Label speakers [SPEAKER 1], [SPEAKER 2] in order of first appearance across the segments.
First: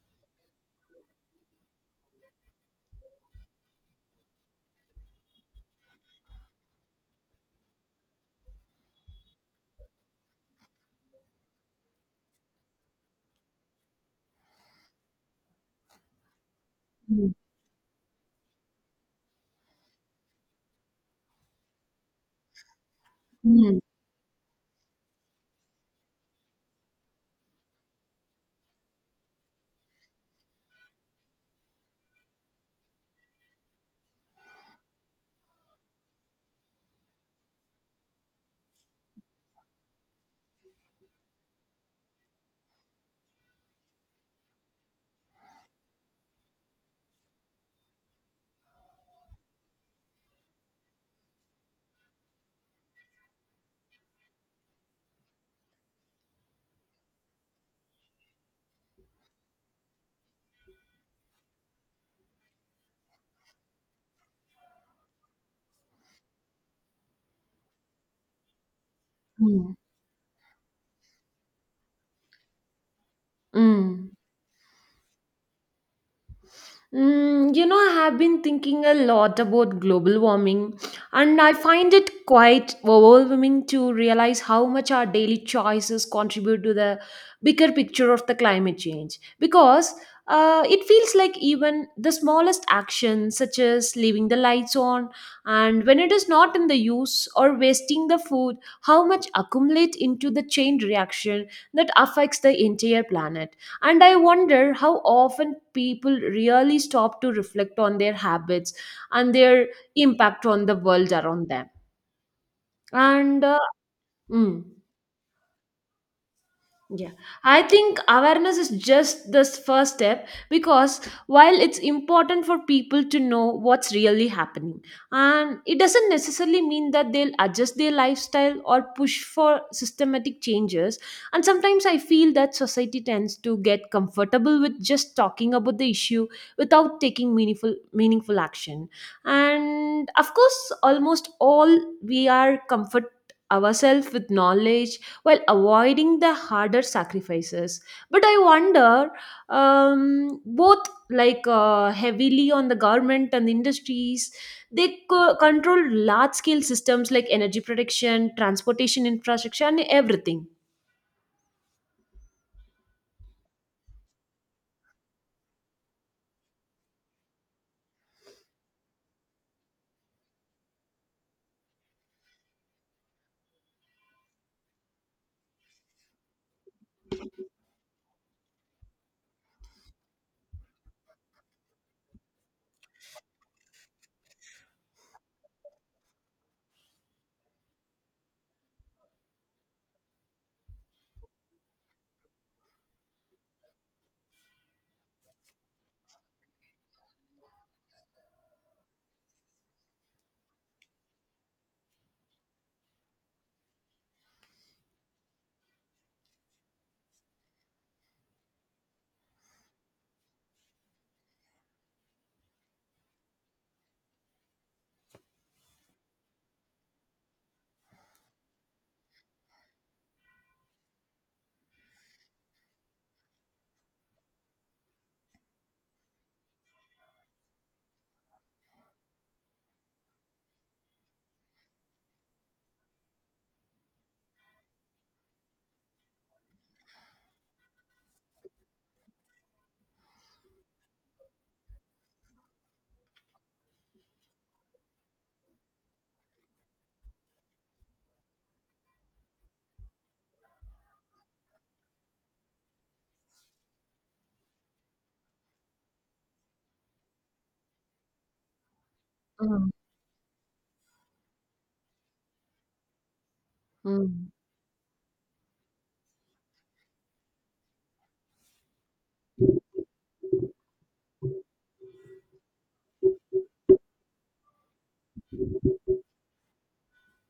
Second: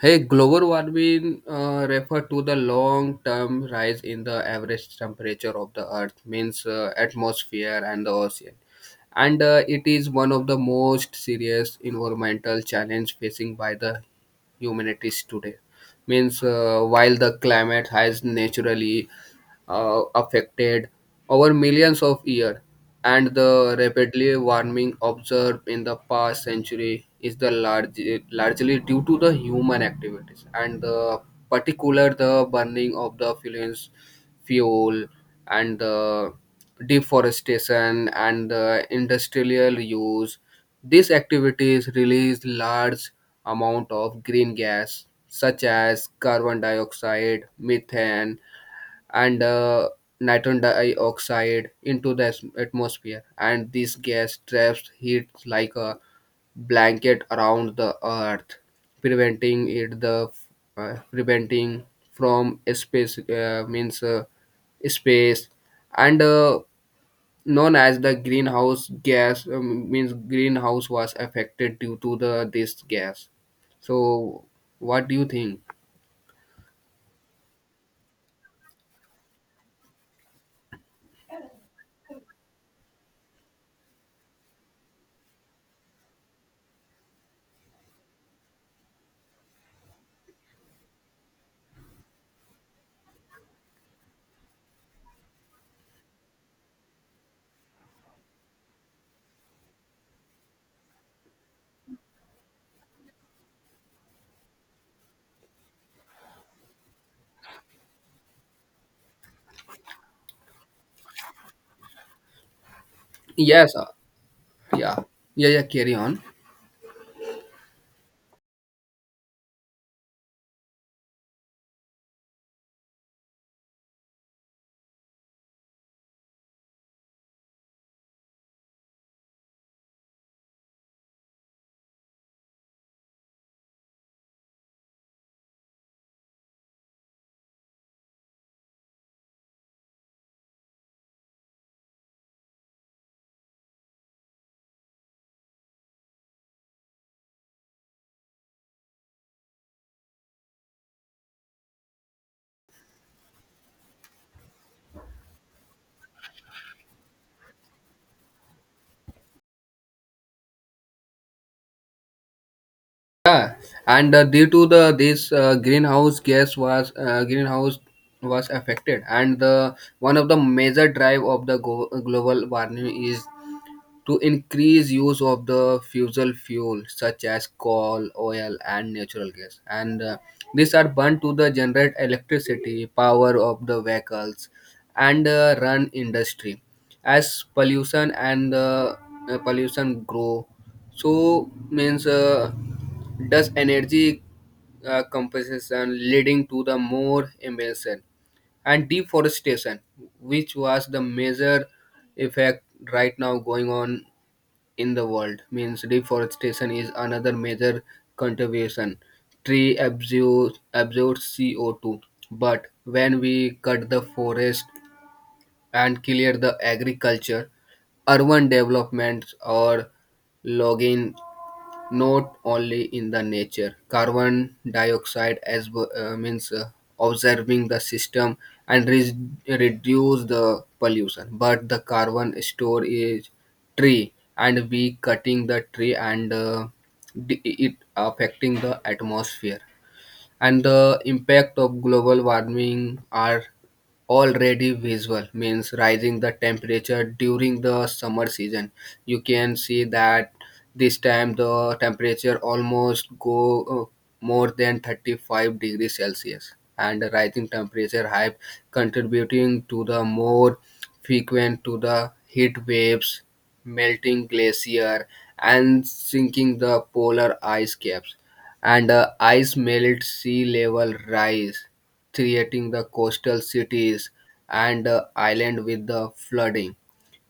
[SPEAKER 1] Hey, global warming refer to the long-term rise in the average temperature of the Earth, means atmosphere and the ocean, and it is one of the most serious environmental challenge facing by the humanities today. Means while
[SPEAKER 2] Mm,
[SPEAKER 1] the climate has naturally affected over millions of years, and the
[SPEAKER 2] mm,
[SPEAKER 1] rapidly warming observed in the past century is the largely due to the human activities and the particular the burning of the fuels, fuel and the deforestation and the industrial use. These activities release large amount of green gas such as carbon dioxide, methane, and nitrogen dioxide into the atmosphere, and this gas traps heat like a blanket around the earth preventing it the preventing from space means space and known as the greenhouse gas,
[SPEAKER 2] mm,
[SPEAKER 1] means greenhouse was affected due to the this gas.
[SPEAKER 2] mm.
[SPEAKER 1] So what do you think?
[SPEAKER 2] I have been thinking a lot about global warming, and I find it quite overwhelming to realize how much our daily choices contribute to the bigger picture of the climate change. Because it feels like even the smallest actions, such as leaving the lights on, and when it is not in the use or wasting the food, how much accumulate into the chain reaction that affects the entire planet. And I wonder how often people really stop to reflect on their habits and their impact on the world around them. And
[SPEAKER 1] Yes,
[SPEAKER 2] Mm.
[SPEAKER 1] yeah yeah, yeah, carry on.
[SPEAKER 2] Yeah, I think awareness is just the first step because while it's important for people to know what's really happening, and it doesn't necessarily mean that they'll adjust their lifestyle or push for systematic changes. And sometimes I feel that society tends to get comfortable with just talking about the issue without taking meaningful action. And of course, almost all we are comfort ourselves with knowledge while avoiding the harder sacrifices, but I wonder, both heavily on the government and the industries, they control large scale systems like energy production, transportation, infrastructure, and everything.
[SPEAKER 1] Yeah, and due to the this greenhouse gas was greenhouse was affected, and the one of the major drive of the global warming is to increase use of the fossil fuel such as coal oil and natural gas, and these are burned to the generate electricity power of the vehicles and run industry as pollution, and pollution grow. So means does energy compensation leading to the more emission and deforestation, which was the major effect right now going on in the world. Means deforestation is another major contribution. Tree absorbs CO2, but when we cut the forest and clear the agriculture, urban developments or logging, not only in the nature carbon dioxide as w- means observing the system and reduce the pollution but the carbon store is tree, and we cutting the tree, and it affecting the atmosphere. And the impact of global warming are already visible, means rising the temperature during the summer season you can see that this time the temperature almost go more than 35 degrees celsius, and the rising temperature have contributing
[SPEAKER 2] Mm,
[SPEAKER 1] to the more frequent to the heat waves, melting
[SPEAKER 2] mm.
[SPEAKER 1] glacier, and sinking the polar ice caps, and ice melt sea level rise, creating the coastal cities and island with the flooding.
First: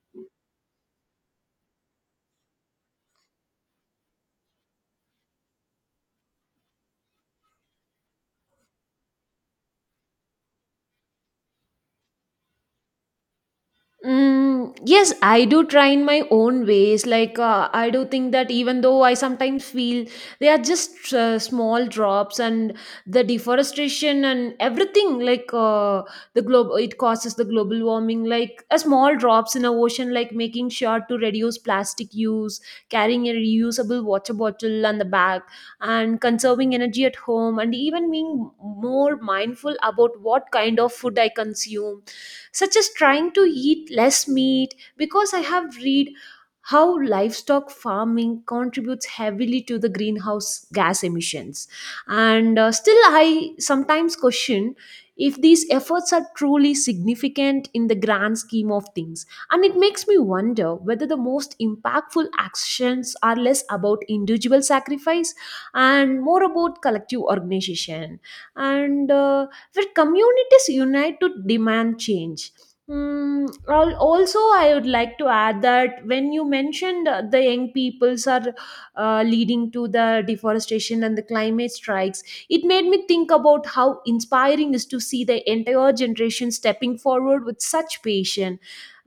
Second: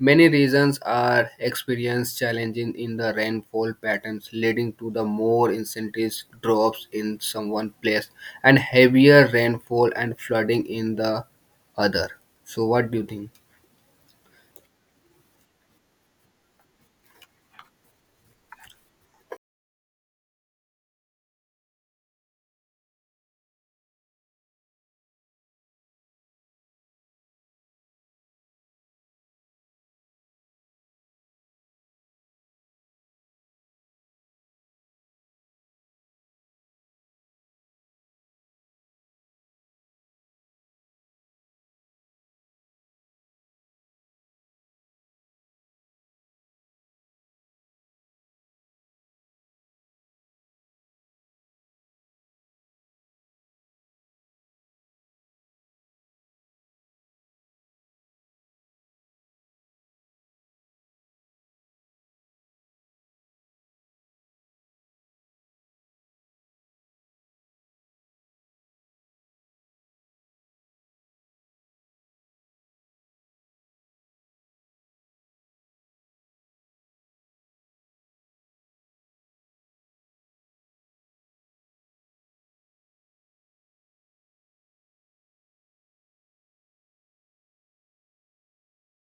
[SPEAKER 1] Many regions are experiencing challenges in the rainfall patterns, leading to the more intense drops in some one place and heavier rainfall and flooding in the other. So, what do you think?
[SPEAKER 2] Mm, yes, I do try in my own ways. Like, I do think that even though I sometimes feel they are just small drops, and the deforestation and everything, the globe, it causes the global warming, like a small drops in a ocean, like making sure to reduce plastic use, carrying a reusable water bottle and the bag, and conserving energy at home, and even being more mindful about what kind of food I consume, such as trying to eat less meat because I have read how livestock farming contributes heavily to the greenhouse gas emissions. And Still, I sometimes question if these efforts are truly significant in the grand scheme of things. And it makes me wonder whether the most impactful actions are less about individual sacrifice and more about collective organization. And where communities unite to demand change. Mm, also, I would like to add that when you mentioned the young peoples are leading to the deforestation and the climate strikes, it made me think about how inspiring is to see the entire generation stepping forward with such passion,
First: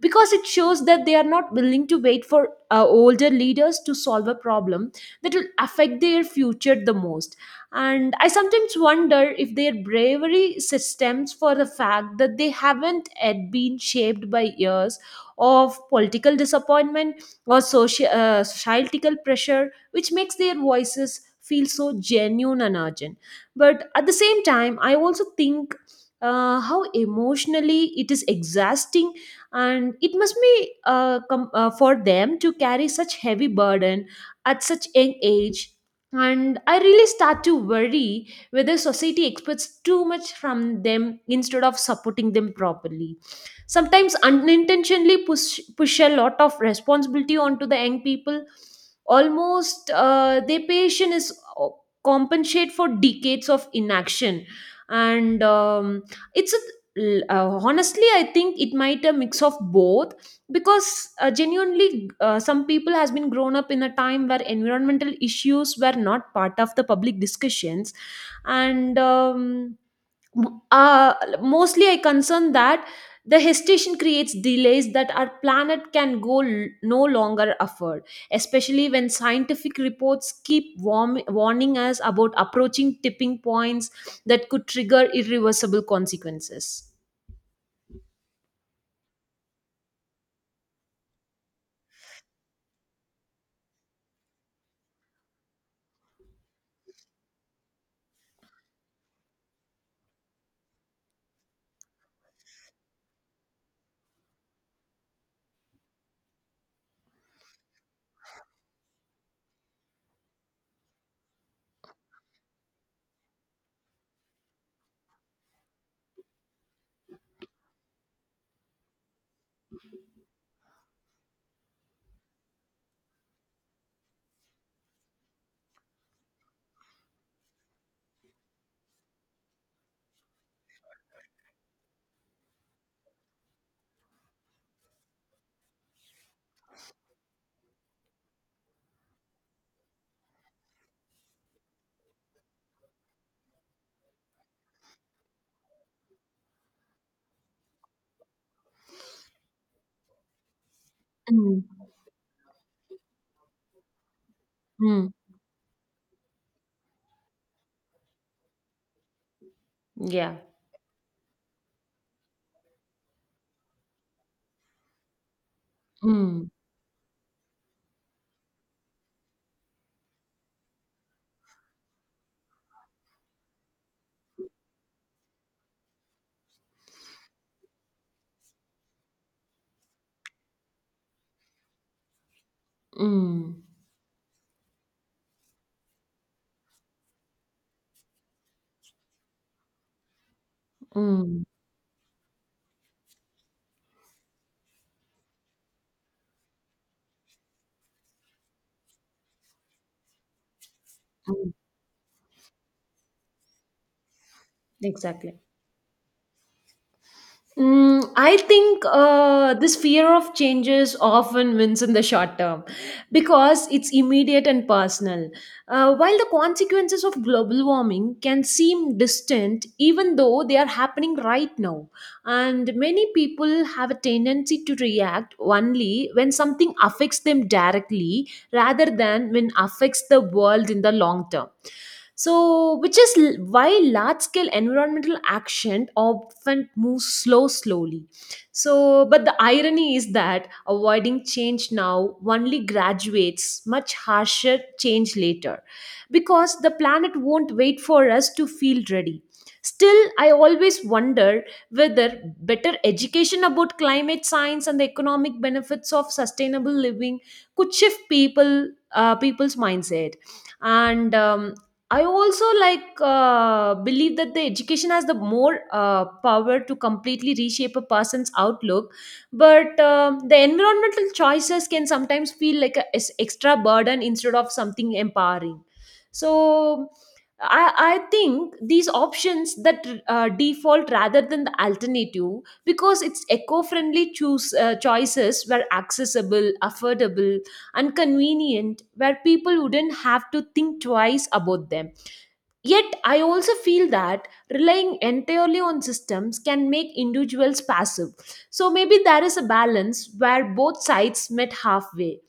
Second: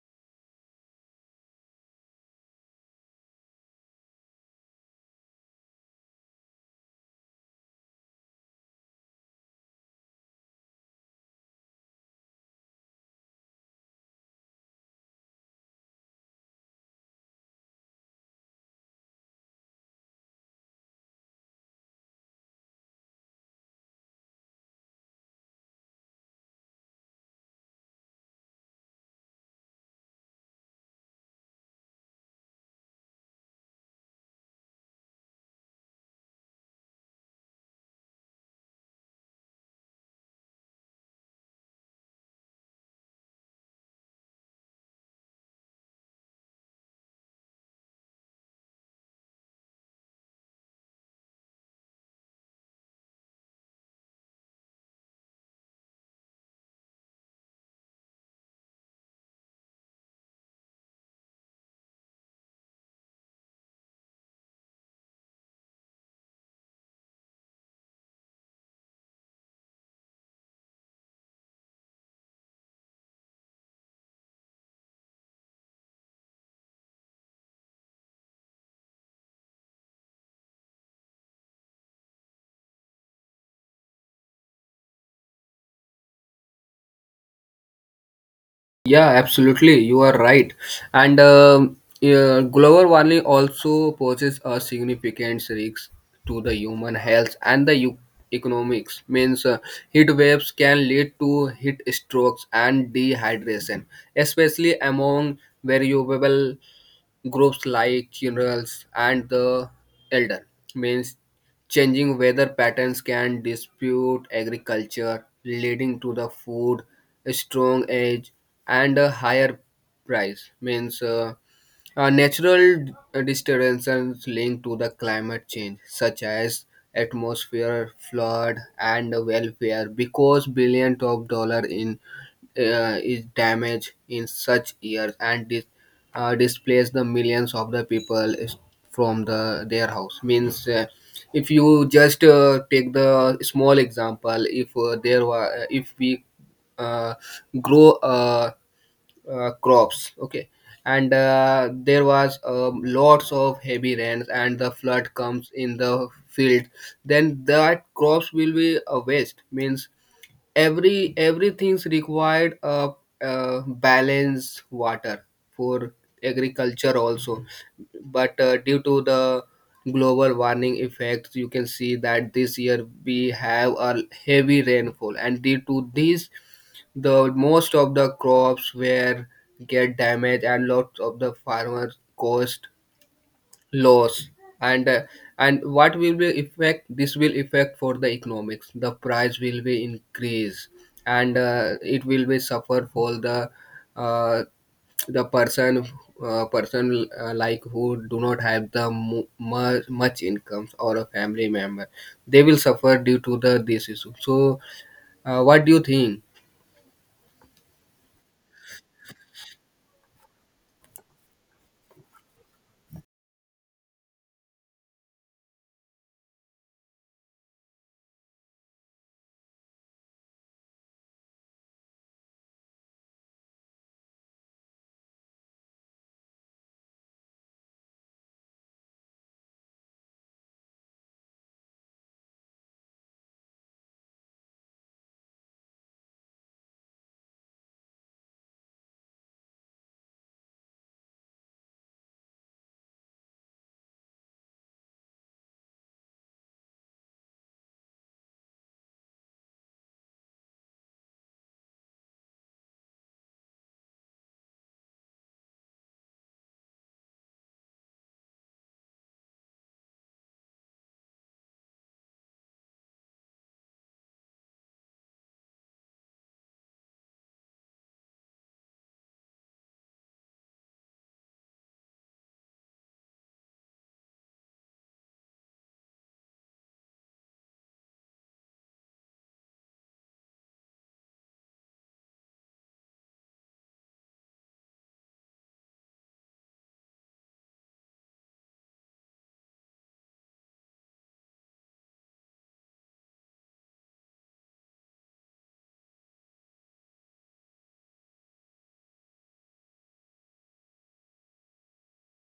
[SPEAKER 2] because it shows that they are not willing to wait for older leaders to solve a problem that will affect their future the most. And I sometimes wonder if their bravery stems for the fact that they haven't yet been shaped by years of political disappointment or social societal pressure, which makes their voices feel so genuine and urgent. But at the same time, I also think, how emotionally it is exhausting, and it must be for them to carry such heavy burden at such young age. And I really start to worry whether society expects too much from them instead of supporting them properly, sometimes unintentionally push a lot of responsibility onto the young people, almost their patient is uh, compensate for decades of inaction. And it's a l- Honestly, I think it might a mix of both, because genuinely some people has been grown up in a time where environmental issues were not part of the public discussions. And uh, Mostly I concern that the hesitation creates delays that our planet can no longer afford, especially when scientific reports keep warning us about approaching tipping points that could trigger irreversible consequences.
[SPEAKER 1] Yeah, absolutely. You are right. And yeah, global warming also poses a significant risk to the human health and the economics. Means heat waves can lead to heat strokes and dehydration, especially among variable groups like generals and the elder. Means changing weather patterns can dispute agriculture leading to the food strong age and a higher price. Means natural disturbances linked to the climate change such as atmosphere flood and welfare, because billions of dollars in is damaged in such years, and this displace the millions of the people from the their house. Means if you just take the small example, if there were, if we uh, grow crops, okay, and
[SPEAKER 2] Mm.
[SPEAKER 1] there was lots of heavy rains and the
[SPEAKER 2] Mm.
[SPEAKER 1] flood comes in the field, then that crops will be a waste. Means
[SPEAKER 2] Yeah.
[SPEAKER 1] everything's required a, uh, balanced water for
[SPEAKER 2] Mm.
[SPEAKER 1] agriculture also, but due to the global warming effects you can see that this year we have a heavy rainfall, and due to this the most of the crops were get damaged and lots of the farmers cost
[SPEAKER 2] Mm.
[SPEAKER 1] loss. And uh, and what will be effect, this will affect for the economics, the price will be increase, and
[SPEAKER 2] Mm,
[SPEAKER 1] it will be suffer for the uh, the person person like who do not have the much incomes or a family
[SPEAKER 2] mm.
[SPEAKER 1] member. They will suffer due to the this issue. So
[SPEAKER 2] Exactly.
[SPEAKER 1] what do you think?
[SPEAKER 2] Mm, I think this fear of changes often wins in the short term because it's immediate and personal. While the consequences of global warming can seem distant, even though they are happening right now, and many people have a tendency to react only when something affects them directly rather than when affects the world in the long term. So, which is why large scale environmental action often moves slowly. So, but the irony is that avoiding change now only graduates much harsher change later because the planet won't wait for us to feel ready. Still, I always wonder whether better education about climate science and the economic benefits of sustainable living could shift people's mindset. And I also like believe that the education has the more power to completely reshape a person's outlook, but um, the environmental choices can sometimes feel like an extra burden instead of something empowering. So, I think these options that default rather than the alternative, because it's eco-friendly choose choices were accessible, affordable, and convenient, where people wouldn't have to think twice about them. Yet, I also feel that relying entirely on systems can make individuals passive. So, maybe there is a balance where both sides met halfway.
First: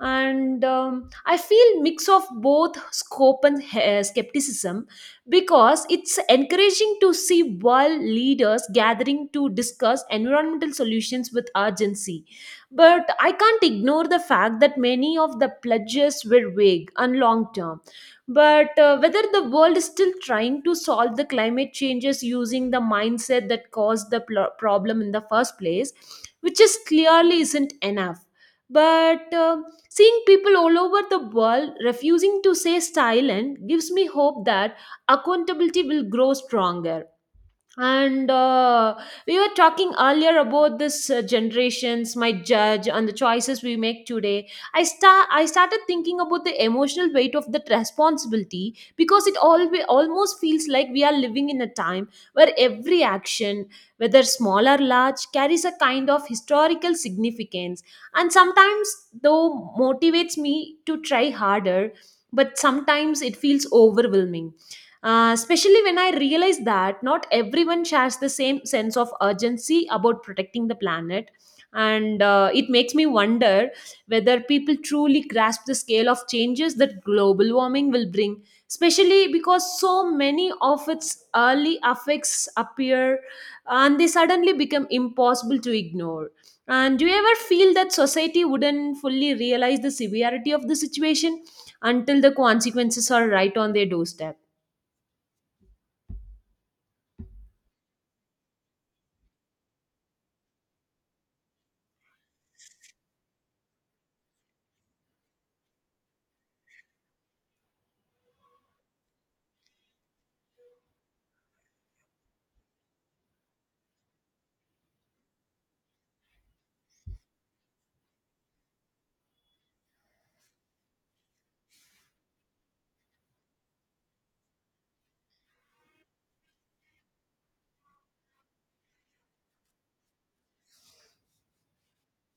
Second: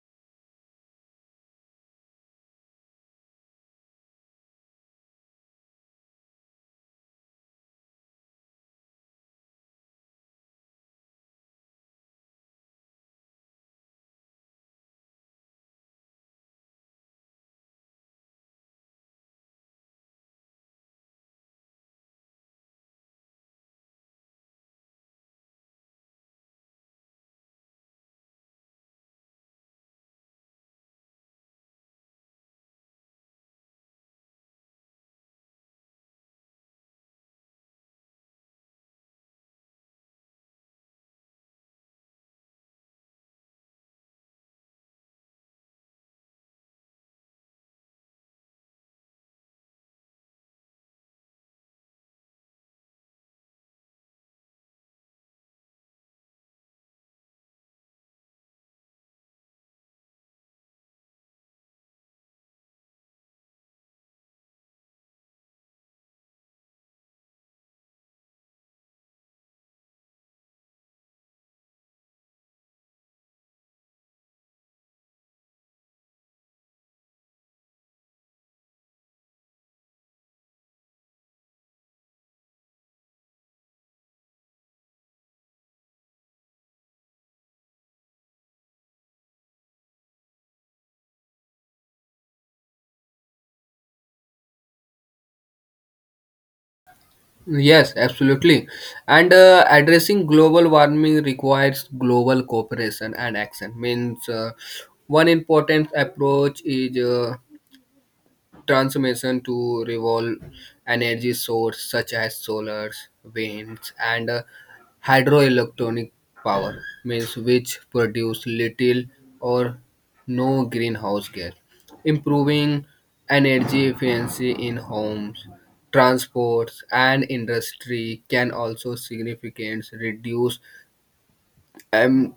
[SPEAKER 2] And I feel mix of both scope and skepticism, because it's encouraging to see world leaders gathering to discuss environmental solutions with urgency, but I can't ignore the fact that many of the pledges were vague and long term. But whether the world is still trying to solve the climate changes using the mindset that caused the problem in the first place, which is clearly isn't enough. But seeing people all over the world refusing to say silent gives me hope that accountability will grow stronger. And we were talking earlier about this generations might judge and the choices we make today. I started thinking about the emotional weight of that responsibility because it always almost feels like we are living in a time where every action, whether small or large, carries a kind of historical significance. And sometimes though motivates me to try harder, but sometimes it feels overwhelming, especially when I realized that not everyone shares the same sense of urgency about protecting the planet. And it makes me wonder whether people truly grasp the scale of changes that global warming will bring, especially because so many of its early effects appear and they suddenly become impossible to ignore. And do you ever feel that society wouldn't fully realize the severity of the situation until the consequences are right on their doorstep?
[SPEAKER 1] Yes, absolutely. And addressing global warming requires global cooperation and action. Means one important approach is transformation to revolve energy source such as solar, winds, and hydroelectronic power, means which produce little or no greenhouse gas. Improving energy efficiency in homes, transports, and industry can also significantly reduce um,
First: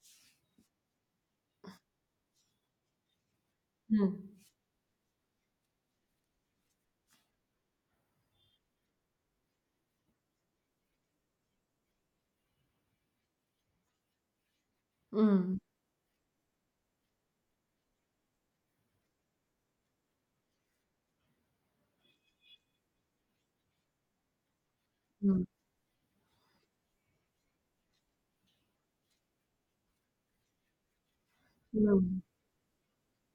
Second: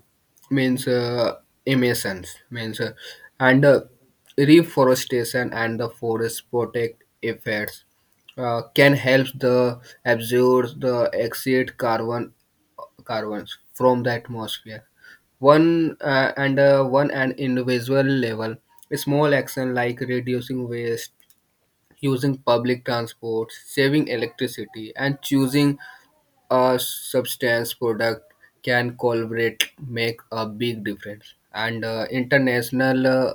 [SPEAKER 1] means emissions. Means and
[SPEAKER 2] Mm.
[SPEAKER 1] reforestation and the forest protect effects can help the absorb the exit carbon carbons from the atmosphere.
[SPEAKER 2] Mm.
[SPEAKER 1] One and individual level, small action like reducing waste, using public transport, saving electricity, and
[SPEAKER 2] Mm.
[SPEAKER 1] choosing a substance product can collaborate make a big difference. And
[SPEAKER 2] Mm.
[SPEAKER 1] international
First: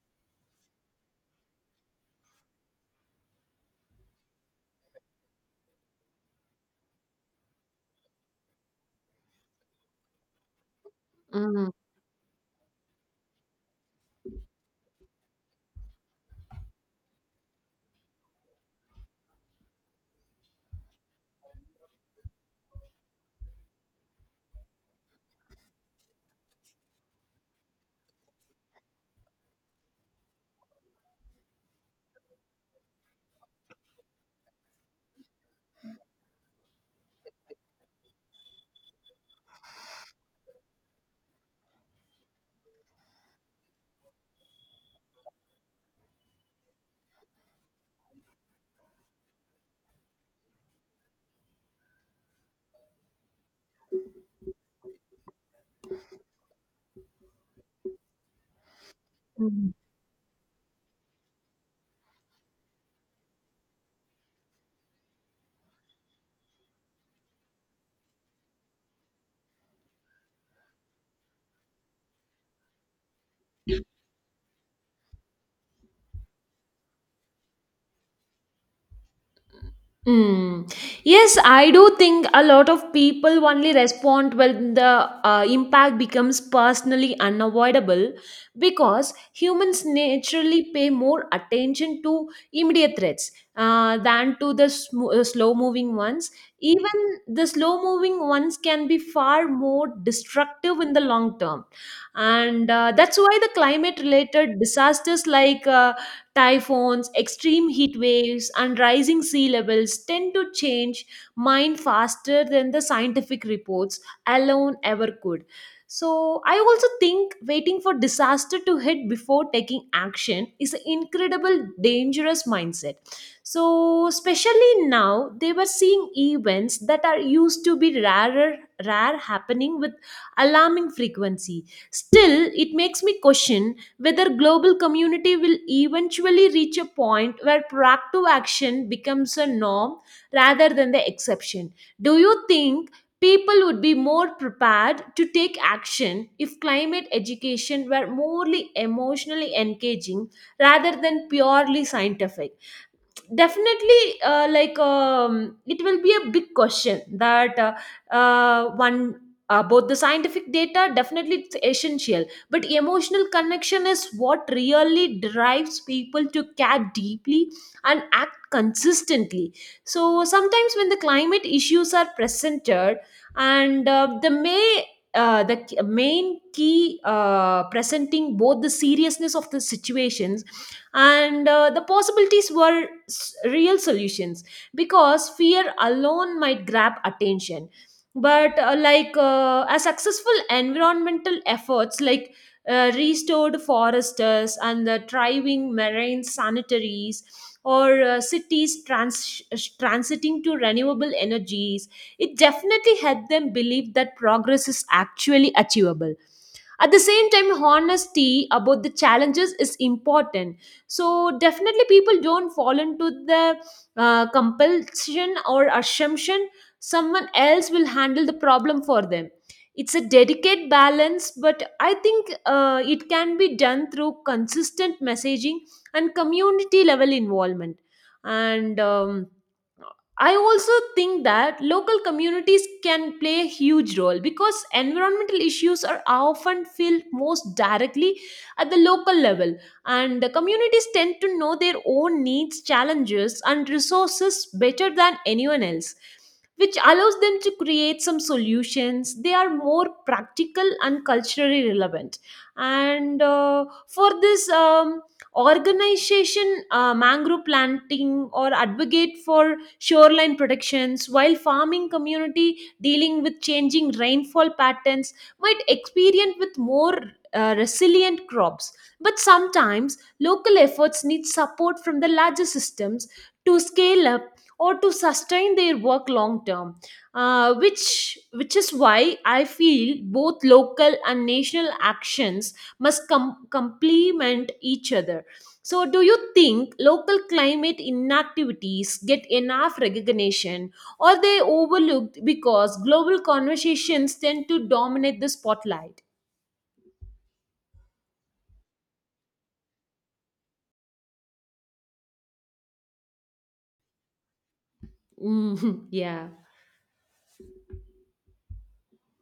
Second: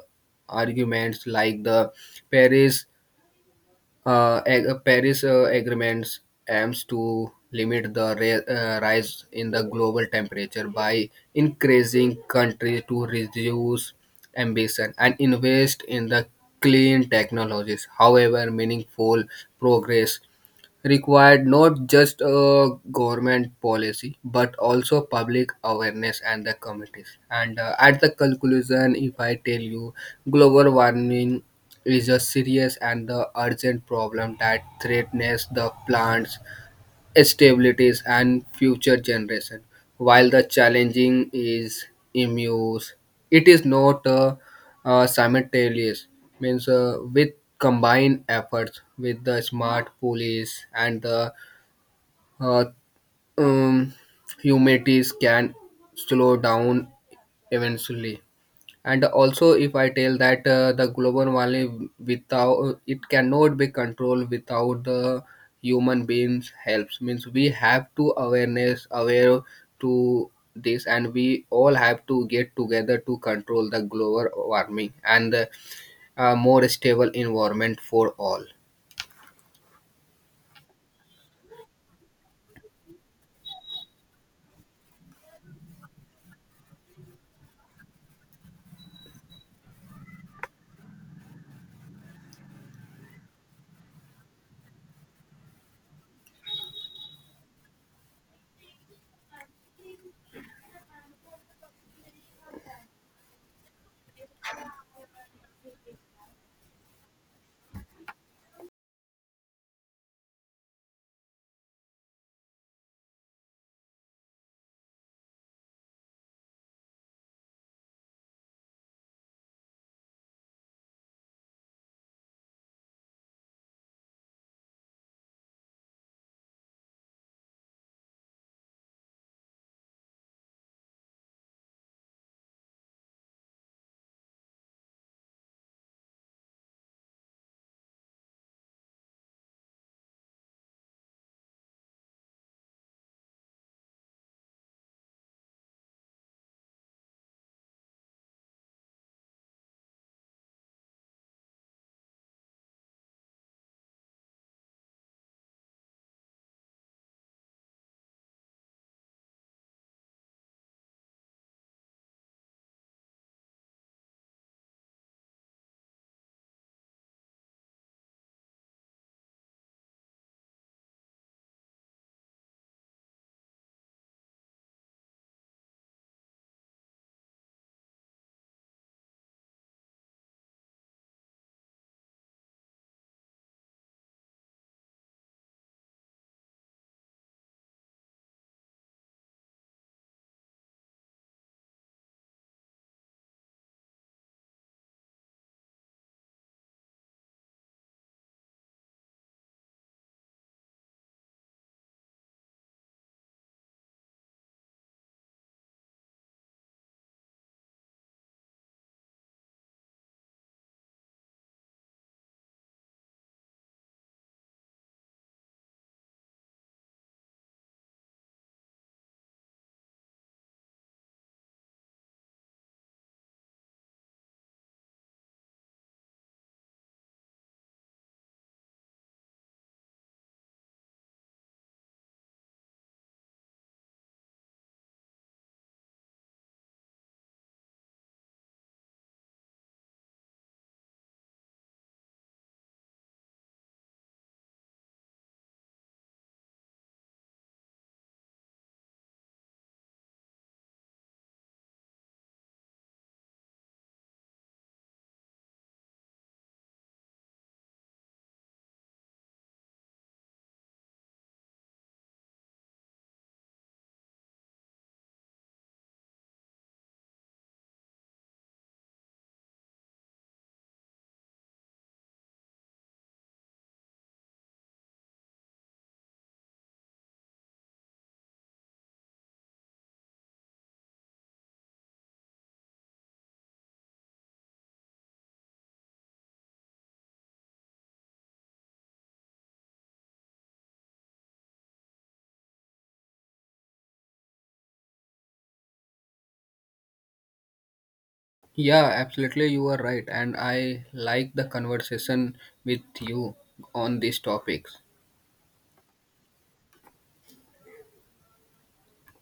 [SPEAKER 1] arguments like the paris paris agreements aims to limit the rise in the global temperature by
[SPEAKER 2] Mm.
[SPEAKER 1] increasing countries to reduce ambition and invest in the clean technologies. However, meaningful progress required not just a government policy but also public awareness and the committees. And at the conclusion, if I tell you, global warming is a serious and the urgent problem that threatens the plants stabilities and future generation. While the challenging is immense, it is not simultaneous. Means with combined efforts with the smart police and the uh, um, humanities can slow down eventually. And also,
[SPEAKER 2] Mm.
[SPEAKER 1] if I tell that the global warming without it cannot be controlled without the human beings helps, means we have to awareness aware to this, and we all have to get together to control the global warming, and a more stable environment for all.
[SPEAKER 2] Mm. Yes, I do think a lot of people only respond when the impact becomes personally unavoidable, because humans naturally pay more attention to immediate threats than to the slow-moving ones. Even the slow-moving ones can be far more destructive in the long term, and that's why the climate-related disasters like typhoons, extreme heat waves, and rising sea levels tend to change mind faster than the scientific reports alone ever could. So, I also think waiting for disaster to hit before taking action is an incredible dangerous mindset. So, especially now, they were seeing events that are used to be rare happening with alarming frequency. Still, it makes me question whether global community will eventually reach a point where proactive action becomes a norm rather than the exception. Do you think people would be more prepared to take action if climate education were morely emotionally engaging rather than purely scientific? Definitely, it will be a big question that one, both the scientific data, definitely it's essential, but emotional connection is what really drives people to care deeply and act consistently. So sometimes when the climate issues are presented, and the may the k- main key presenting both the seriousness of the situations and the possibilities were real solutions, because fear alone might grab attention. But a successful environmental efforts like restored forests and the thriving marine sanitaries, or cities transiting to renewable energies, it definitely helped them believe that progress is actually achievable. At the same time, honesty about the challenges is important, so definitely people don't fall into the compulsion or assumption someone else will handle the problem for them. It's a delicate balance, but I think it can be done through consistent messaging and community level involvement. And I also think that local communities can play a huge role because environmental issues are often felt most directly at the local level, and the communities tend to know their own needs, challenges, and resources better than anyone else, which allows them to create some solutions. They are more practical and culturally relevant, and for this. Organization mangrove planting or advocate for shoreline protections, while farming community dealing with changing rainfall patterns might experience with more resilient crops. But sometimes local efforts need support from the larger systems to scale up or to sustain their work long term, which is why I feel both local and national actions must complement each other. So, do you think local climate inactivities get enough recognition or they overlooked because global conversations tend to dominate the spotlight?
[SPEAKER 1] Yeah, absolutely, you are right, and I like the conversation with you on these topics.
[SPEAKER 2] Yeah.